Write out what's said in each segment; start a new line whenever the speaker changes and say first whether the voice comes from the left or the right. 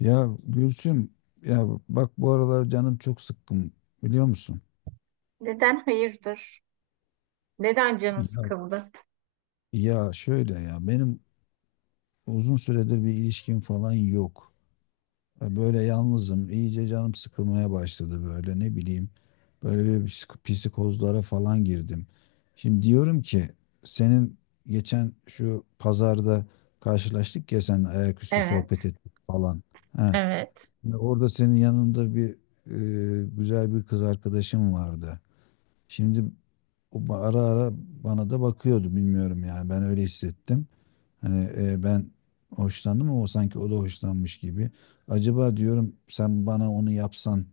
left: Ya Gülsüm, ya bak, bu aralar canım çok sıkkın, biliyor musun?
right: Neden hayırdır? Neden canı
left: Ya,
right: sıkıldı?
left: ya, şöyle, ya benim uzun süredir bir ilişkim falan yok. Ya böyle yalnızım, iyice canım sıkılmaya başladı, böyle ne bileyim. Böyle bir psikozlara falan girdim. Şimdi diyorum ki, senin geçen şu pazarda karşılaştık ya sen, ayaküstü sohbet
right: Evet,
left: ettik falan. Ha,
right: evet.
left: ve orada senin yanında bir güzel bir kız arkadaşım vardı. Şimdi o ara ara bana da bakıyordu, bilmiyorum yani, ben öyle hissettim. Hani ben hoşlandım ama o sanki o da hoşlanmış gibi. Acaba diyorum sen bana onu yapsan,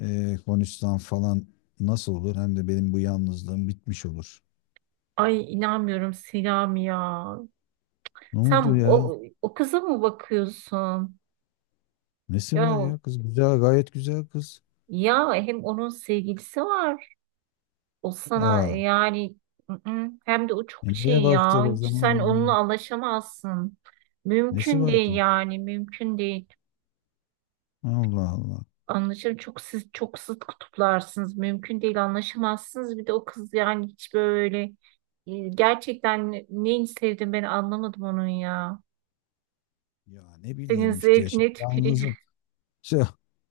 left: konuşsan falan, nasıl olur? Hem de benim bu yalnızlığım bitmiş olur.
right: Ay inanmıyorum Selami ya.
left: Ne oldu
right: Sen
left: ya?
right: o kıza mı bakıyorsun?
left: Nesi var
right: Ya,
left: ya kız? Güzel, gayet güzel kız.
right: ya hem onun sevgilisi var. O sana
left: Aa,
right: yani ı-ı, hem de o çok
left: niye
right: şey ya.
left: baktık o
right: Hiç
left: zaman?
right: sen onunla anlaşamazsın.
left: Nesi
right: Mümkün
left: var
right: değil
left: ki?
right: yani mümkün değil.
left: Allah Allah.
right: Anlaşılır. Çok siz çok zıt kutuplarsınız. Mümkün değil anlaşamazsınız. Bir de o kız yani hiç böyle gerçekten neyi sevdim ben anlamadım onun ya.
left: Ya ne
right: Senin
left: bileyim işte, şimdi
right: zevkine tüküreyim.
left: yalnızım. Şey,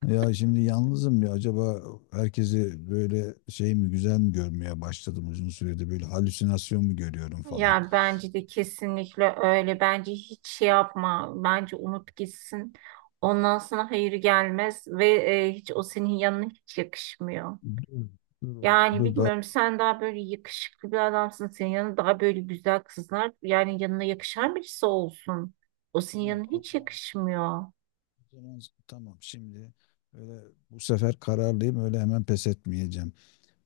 left: ya şimdi yalnızım ya, acaba herkesi böyle şey mi, güzel mi görmeye başladım, uzun süredir böyle halüsinasyon mu görüyorum falan.
right: Ya bence de kesinlikle öyle. Bence hiç şey yapma. Bence unut gitsin. Ondan sonra hayır gelmez ve hiç o senin yanına hiç yakışmıyor.
left: Dur, dur oğlum,
right: Yani
left: dur daha.
right: bilmiyorum sen daha böyle yakışıklı bir adamsın. Senin yanında daha böyle güzel kızlar yani yanına yakışan birisi olsun. O senin
left: Tamam
right: yanına
left: o
right: hiç
left: zaman,
right: yakışmıyor.
left: o zaman tamam şimdi, öyle bu sefer kararlıyım, öyle hemen pes etmeyeceğim.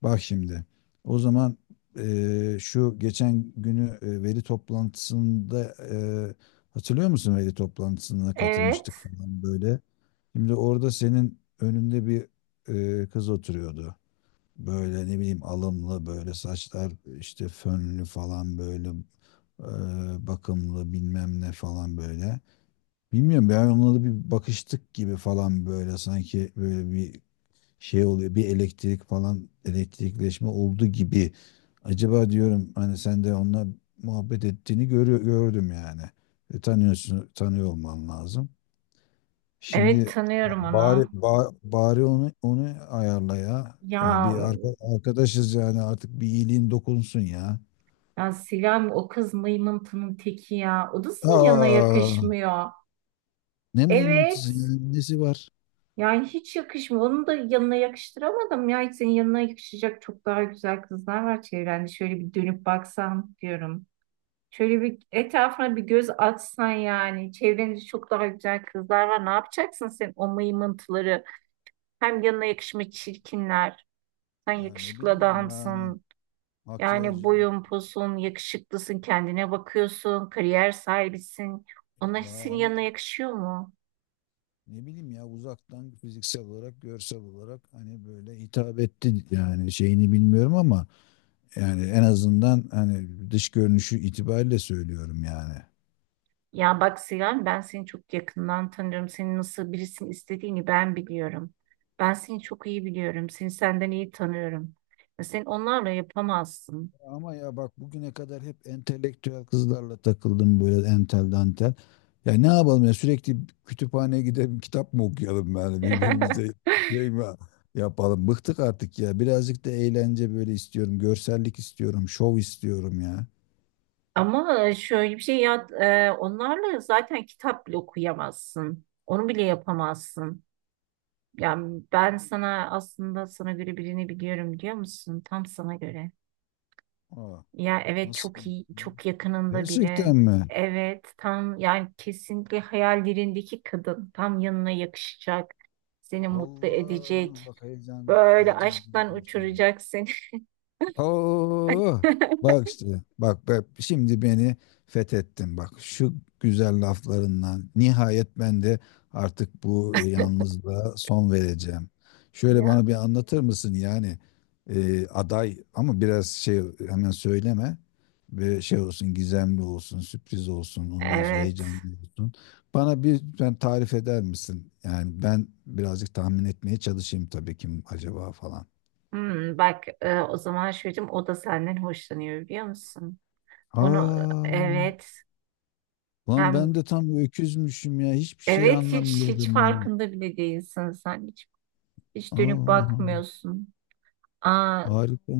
left: Bak şimdi. O zaman şu geçen günü, veri toplantısında, hatırlıyor musun, veri toplantısına
right: Evet.
left: katılmıştık falan böyle. Şimdi orada senin önünde bir kız oturuyordu. Böyle ne bileyim, alımlı, böyle saçlar işte fönlü falan, böyle eee, bakımlı, bilmem ne falan böyle. Bilmiyorum, ben onunla da bir bakıştık gibi falan, böyle sanki böyle bir şey oluyor, bir elektrik falan, elektrikleşme oldu gibi. Acaba diyorum hani sen de onunla muhabbet ettiğini gördüm yani. Tanıyor olman lazım.
right: Evet
left: Şimdi
right: tanıyorum
left: bari
right: onu.
left: ba- bari onu ayarla ya. Yani
right: Ya,
left: bir arkadaşız yani, artık bir iyiliğin dokunsun ya.
right: ya Sinem o kız mıymıntının teki ya. O da senin yanına
left: Aa,
right: yakışmıyor.
left: ne mıymıntısı ya,
right: Evet.
left: nesi var?
right: Yani hiç yakışmıyor. Onu da yanına yakıştıramadım ya. Hiç senin yanına yakışacak çok daha güzel kızlar var çevrende. Şöyle bir dönüp baksan diyorum. Şöyle bir etrafına bir göz atsan yani. Çevrende çok daha güzel kızlar var. Ne yapacaksın sen o mıymıntıları? Hem yanına yakışmış çirkinler. Sen
left: Ya ne
right: yakışıklı
left: bileyim yani,
right: adamsın.
left: makyaj,
right: Yani boyun posun, yakışıklısın, kendine bakıyorsun, kariyer sahibisin. Onlar
left: ya
right: senin
left: ama
right: yanına yakışıyor mu?
left: ne bileyim ya, uzaktan fiziksel olarak, görsel olarak, hani böyle hitap etti yani, şeyini bilmiyorum ama, yani en azından hani dış görünüşü itibariyle söylüyorum yani.
right: Ya bak Sinan ben seni çok yakından tanıyorum. Senin nasıl birisini istediğini ben biliyorum. Ben seni çok iyi biliyorum. Seni senden iyi tanıyorum. Ya sen onlarla yapamazsın.
left: Ama ya bak, bugüne kadar hep entelektüel kızlarla takıldım, böyle entel dantel. Ya ne yapalım ya, sürekli kütüphaneye gidelim, kitap mı okuyalım yani birbirimize, şey mi yapalım. Bıktık artık ya, birazcık da eğlence böyle istiyorum, görsellik istiyorum, şov istiyorum ya.
right: Ama şöyle bir şey ya onlarla zaten kitap bile okuyamazsın. Onu bile yapamazsın. Yani ben sana aslında sana göre birini biliyorum biliyor musun? Tam sana göre.
left: Aa,
right: Ya evet
left: nasıl?
right: çok iyi, çok yakınında biri.
left: Gerçekten mi?
right: Evet tam yani kesinlikle hayallerindeki kadın tam yanına yakışacak. Seni mutlu
left: Allah,
right: edecek.
left: bak heyecan
right: Böyle
left: heyecan
right: aşktan
left: duydum şimdi.
right: uçuracak seni.
left: Oo, bak işte, bak, şimdi beni fethettin, bak şu güzel laflarından, nihayet ben de artık bu yalnızlığa son vereceğim. Şöyle
right: Ya
left: bana bir anlatır mısın yani, aday ama biraz şey, hemen söyleme, bir şey olsun, gizemli olsun, sürpriz olsun, ondan sonra
right: evet.
left: heyecanlı olsun. Bana bir, ben tarif eder misin? Yani ben birazcık tahmin etmeye çalışayım, tabii kim acaba falan.
right: Hmm, bak o zaman çocuğum o da senden hoşlanıyor biliyor musun? Bunu
left: Aa.
right: evet
left: Lan
right: hem
left: ben de tam öküzmüşüm ya. Hiçbir şey
right: evet hiç
left: anlamıyordum ya.
right: farkında bile değilsin sen hiç hiç dönüp
left: Allah Allah.
right: bakmıyorsun. Aa,
left: Harika.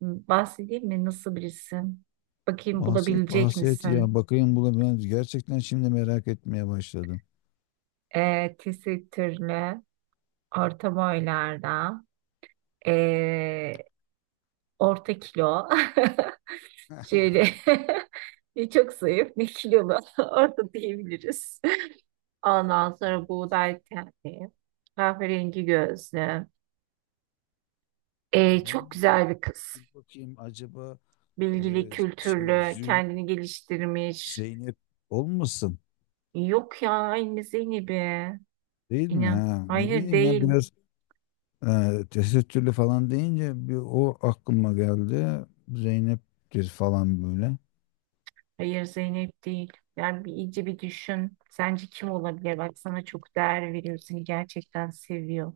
right: bahsedeyim mi nasıl birisi? Bakayım
left: Bahset
right: bulabilecek
left: bahset
right: misin?
left: ya. Bakayım, buna ben gerçekten şimdi merak etmeye başladım.
right: E, tesettürlü, orta boylarda, e, orta kilo. Şöyle ne çok zayıf ne kilolu orta diyebiliriz. Ondan sonra buğday tenli, kahverengi gözlü.
left: Aa,
right: Çok güzel bir kız.
left: dur bakayım, acaba e,
right: Bilgili,
left: şey
right: kültürlü,
left: Zü
right: kendini geliştirmiş.
left: Zeynep olmasın
right: Yok ya aynı Zeynep'i.
left: değil mi?
right: İnan.
left: Ha, ne
right: Hayır
left: bileyim ya,
right: değil.
left: biraz tesettürlü falan deyince bir o aklıma geldi. Zeynep'tir falan böyle.
right: Hayır Zeynep değil. Yani bir, iyice bir düşün. Sence kim olabilir? Bak sana çok değer veriyor. Seni gerçekten seviyor.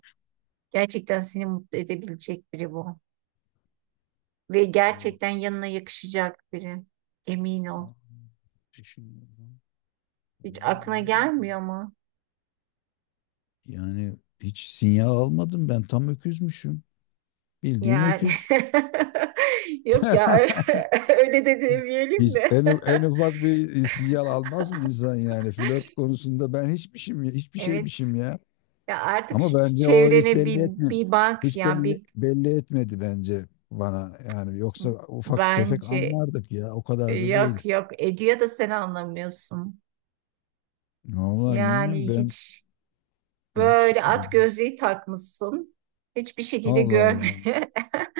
right: Gerçekten seni mutlu edebilecek biri bu. Ve
left: Allah.
right: gerçekten yanına yakışacak biri. Emin ol.
left: Aa, düşünüyorum.
right: Hiç
left: Vallahi
right: aklına
left: bilmiyorum.
right: gelmiyor mu?
left: Yani hiç sinyal almadım ben, tam öküzmüşüm. Bildiğin
right: Yani
left: öküz.
right: yok ya öyle öyle de demeyelim
left: Hiç
right: de.
left: en ufak bir sinyal almaz mı insan yani? Flört konusunda ben hiçmişim, hiçbir
right: Evet.
left: şeymişim ya.
right: Ya artık
left: Ama
right: şu
left: bence o hiç
right: çevrene bir
left: belli etme.
right: bir bak
left: Hiç
right: ya
left: belli,
right: bir
left: belli etmedi bence bana. Yani yoksa ufak tefek
right: bence
left: anlardık ya. O kadar da değil.
right: yok ediyor da sen anlamıyorsun.
left: Vallahi
right: Yani
left: bilmiyorum ben,
right: hiç
left: hiç.
right: böyle at gözlüğü takmışsın. Hiçbir şekilde
left: Allah
right: görmüyor.
left: Allah.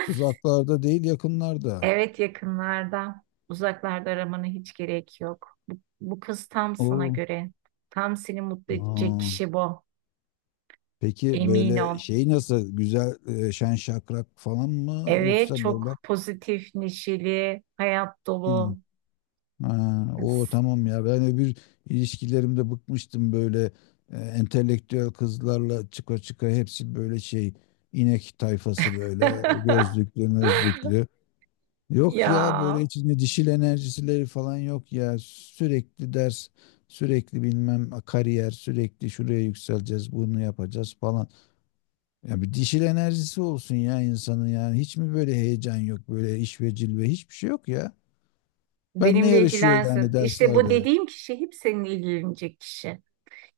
left: Uzaklarda değil, yakınlarda.
right: Evet yakınlarda, uzaklarda aramanı hiç gerek yok. Bu kız tam sana
left: O.
right: göre. Tam seni mutlu edecek
left: Aa,
right: kişi bu.
left: peki
right: Emin ol.
left: böyle şey nasıl, güzel, şen şakrak falan mı,
right: Evet,
left: yoksa
right: çok
left: böyle?
right: pozitif, neşeli, hayat
left: Hı.
right: dolu.
left: Ha, o tamam ya, ben öbür ilişkilerimde bıkmıştım, böyle entelektüel kızlarla çıka çıka, hepsi böyle şey, inek tayfası, böyle gözlüklü mözlüklü. Yok
right: Ya
left: ya, böyle içinde dişil enerjisileri falan yok ya, sürekli ders, sürekli bilmem kariyer, sürekli şuraya yükseleceğiz, bunu yapacağız falan. Ya bir dişil enerjisi olsun ya insanın, yani. Hiç mi böyle heyecan yok, böyle iş ve cilve, hiçbir şey yok ya. Ben ne
right: benimle
left: yarışıyor
right: ilgilensin.
left: yani
right: İşte bu
left: derslerde?
right: dediğim kişi hep seninle ilgilenecek kişi.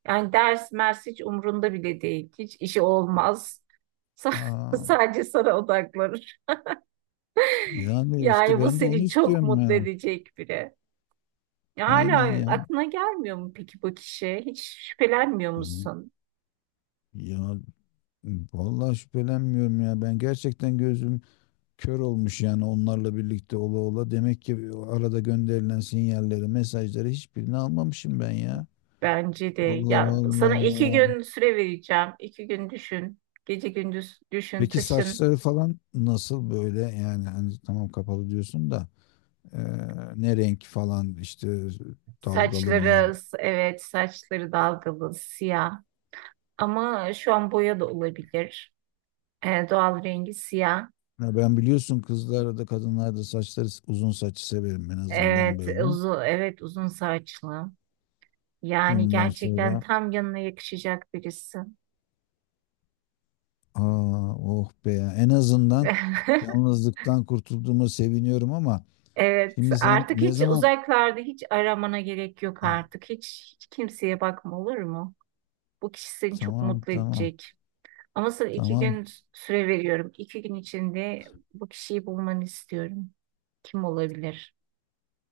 right: Yani ders mers hiç umrunda bile değil. Hiç işi olmaz. Sa-
left: Aa,
right: Sadece sana odaklanır.
left: yani işte
right: Yani bu
left: ben de onu
right: seni çok
left: istiyorum
right: mutlu
left: ya.
right: edecek biri. Ya
left: Aynen
right: Hala
left: ya.
right: aklına gelmiyor mu peki bu kişi? Hiç şüphelenmiyor musun?
left: Ya vallahi şüphelenmiyorum ya. Ben gerçekten gözüm kör olmuş yani, onlarla birlikte ola ola. Demek ki o arada gönderilen sinyalleri, mesajları, hiçbirini almamışım ben ya.
right: Bence de.
left: Allah
right: Ya sana iki
left: Allah.
right: gün süre vereceğim. İki gün düşün. Gece gündüz düşün,
left: Peki
right: taşın.
left: saçları falan nasıl böyle, yani hani tamam kapalı diyorsun da, e, ne renk falan işte, dalgalı mı?
right: Saçları, evet saçları dalgalı, siyah. Ama şu an boya da olabilir. Doğal rengi siyah.
left: Ya ben biliyorsun kızlarda da kadınlarda da saçları uzun, saçı severim en azından
right: Evet
left: böyle.
right: uzun, evet uzun saçlı. Yani
left: Bundan
right: gerçekten
left: sonra,
right: tam yanına yakışacak birisi.
left: aa, oh be ya, en azından yalnızlıktan kurtulduğuma seviniyorum ama,
right: Evet,
left: şimdi sen
right: artık
left: ne
right: hiç
left: zaman.
right: uzaklarda hiç aramana gerek yok artık. Hiç, hiç kimseye bakma olur mu? Bu kişi seni çok
left: Tamam,
right: mutlu
left: tamam,
right: edecek. Ama sana iki
left: tamam.
right: gün süre veriyorum. İki gün içinde bu kişiyi bulmanı istiyorum. Kim olabilir?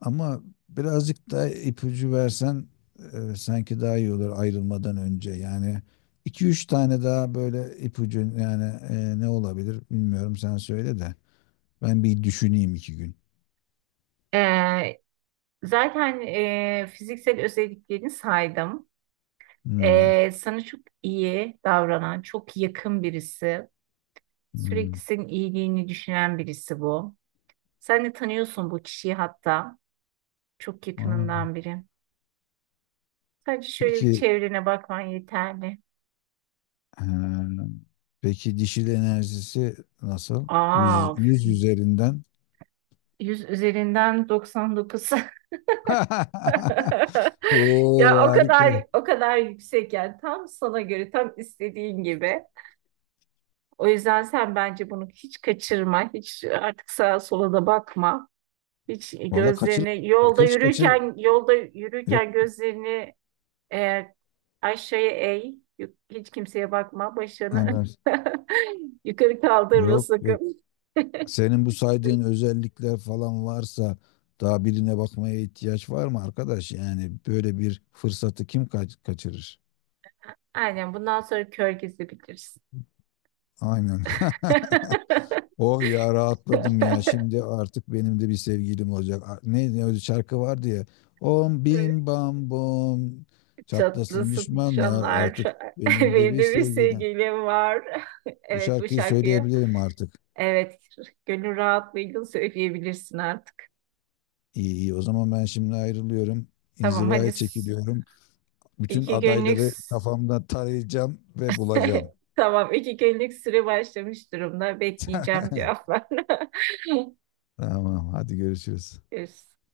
left: Ama birazcık da ipucu versen, sanki daha iyi olur, ayrılmadan önce. Yani iki üç tane daha böyle ipucu, yani ne olabilir bilmiyorum, sen söyle de. Ben bir düşüneyim iki gün.
right: Ee, zaten fiziksel özelliklerini saydım.
left: Hmm,
right: Sana çok iyi davranan, çok yakın birisi.
left: hmm.
right: Sürekli senin iyiliğini düşünen birisi bu. Sen de tanıyorsun bu kişiyi hatta. Çok
left: Aa,
right: yakınından biri. Sadece şöyle bir
left: peki.
right: çevrene bakman yeterli.
left: Ha, peki dişil enerjisi nasıl? yüz
right: Aa,
left: yüz üzerinden.
right: 100 üzerinden 99.
left: Oo,
right: Ya o
left: harika.
right: kadar o kadar yüksek yani tam sana göre tam istediğin gibi. O yüzden sen bence bunu hiç kaçırma. Hiç artık sağa sola da bakma. Hiç
left: Valla, kaçır,
right: gözlerini yolda
left: kaçır.
right: yürürken yolda yürürken
left: Yok.
right: gözlerini e, aşağıya eğ. Yuk- Hiç kimseye bakma.
left: Ha,
right: Başını yukarı kaldırma
left: yok, yok.
right: sakın.
left: Senin bu saydığın özellikler falan varsa, daha birine bakmaya ihtiyaç var mı arkadaş? Yani böyle bir fırsatı kim kaçırır?
right: Aynen bundan sonra kör gezebilirsin.
left: Aynen. Oh ya, rahatladım ya. Şimdi artık benim de bir sevgilim olacak. Ne öyle şarkı vardı ya. Om bim bam bom. Çatlasın
right: Çatlasın
left: düşmanlar,
right: şanlar.
left: artık benim de
right: Benim
left: bir
right: de bir
left: sevgilim.
right: sevgilim var.
left: Bu
right: Evet bu
left: şarkıyı
right: şarkıyı.
left: söyleyebilirim artık.
right: Evet gönül rahatlığıyla söyleyebilirsin artık.
left: İyi, iyi. O zaman ben şimdi ayrılıyorum.
right: Tamam hadi
left: İnzivaya
right: s-
left: çekiliyorum. Bütün
right: iki günlük
left: adayları
right: s-
left: kafamda tarayacağım ve bulacağım.
right: tamam iki günlük süre başlamış durumda. Bekleyeceğim cevaplarını.
left: Tamam, hadi görüşürüz.
right: Görüşürüz.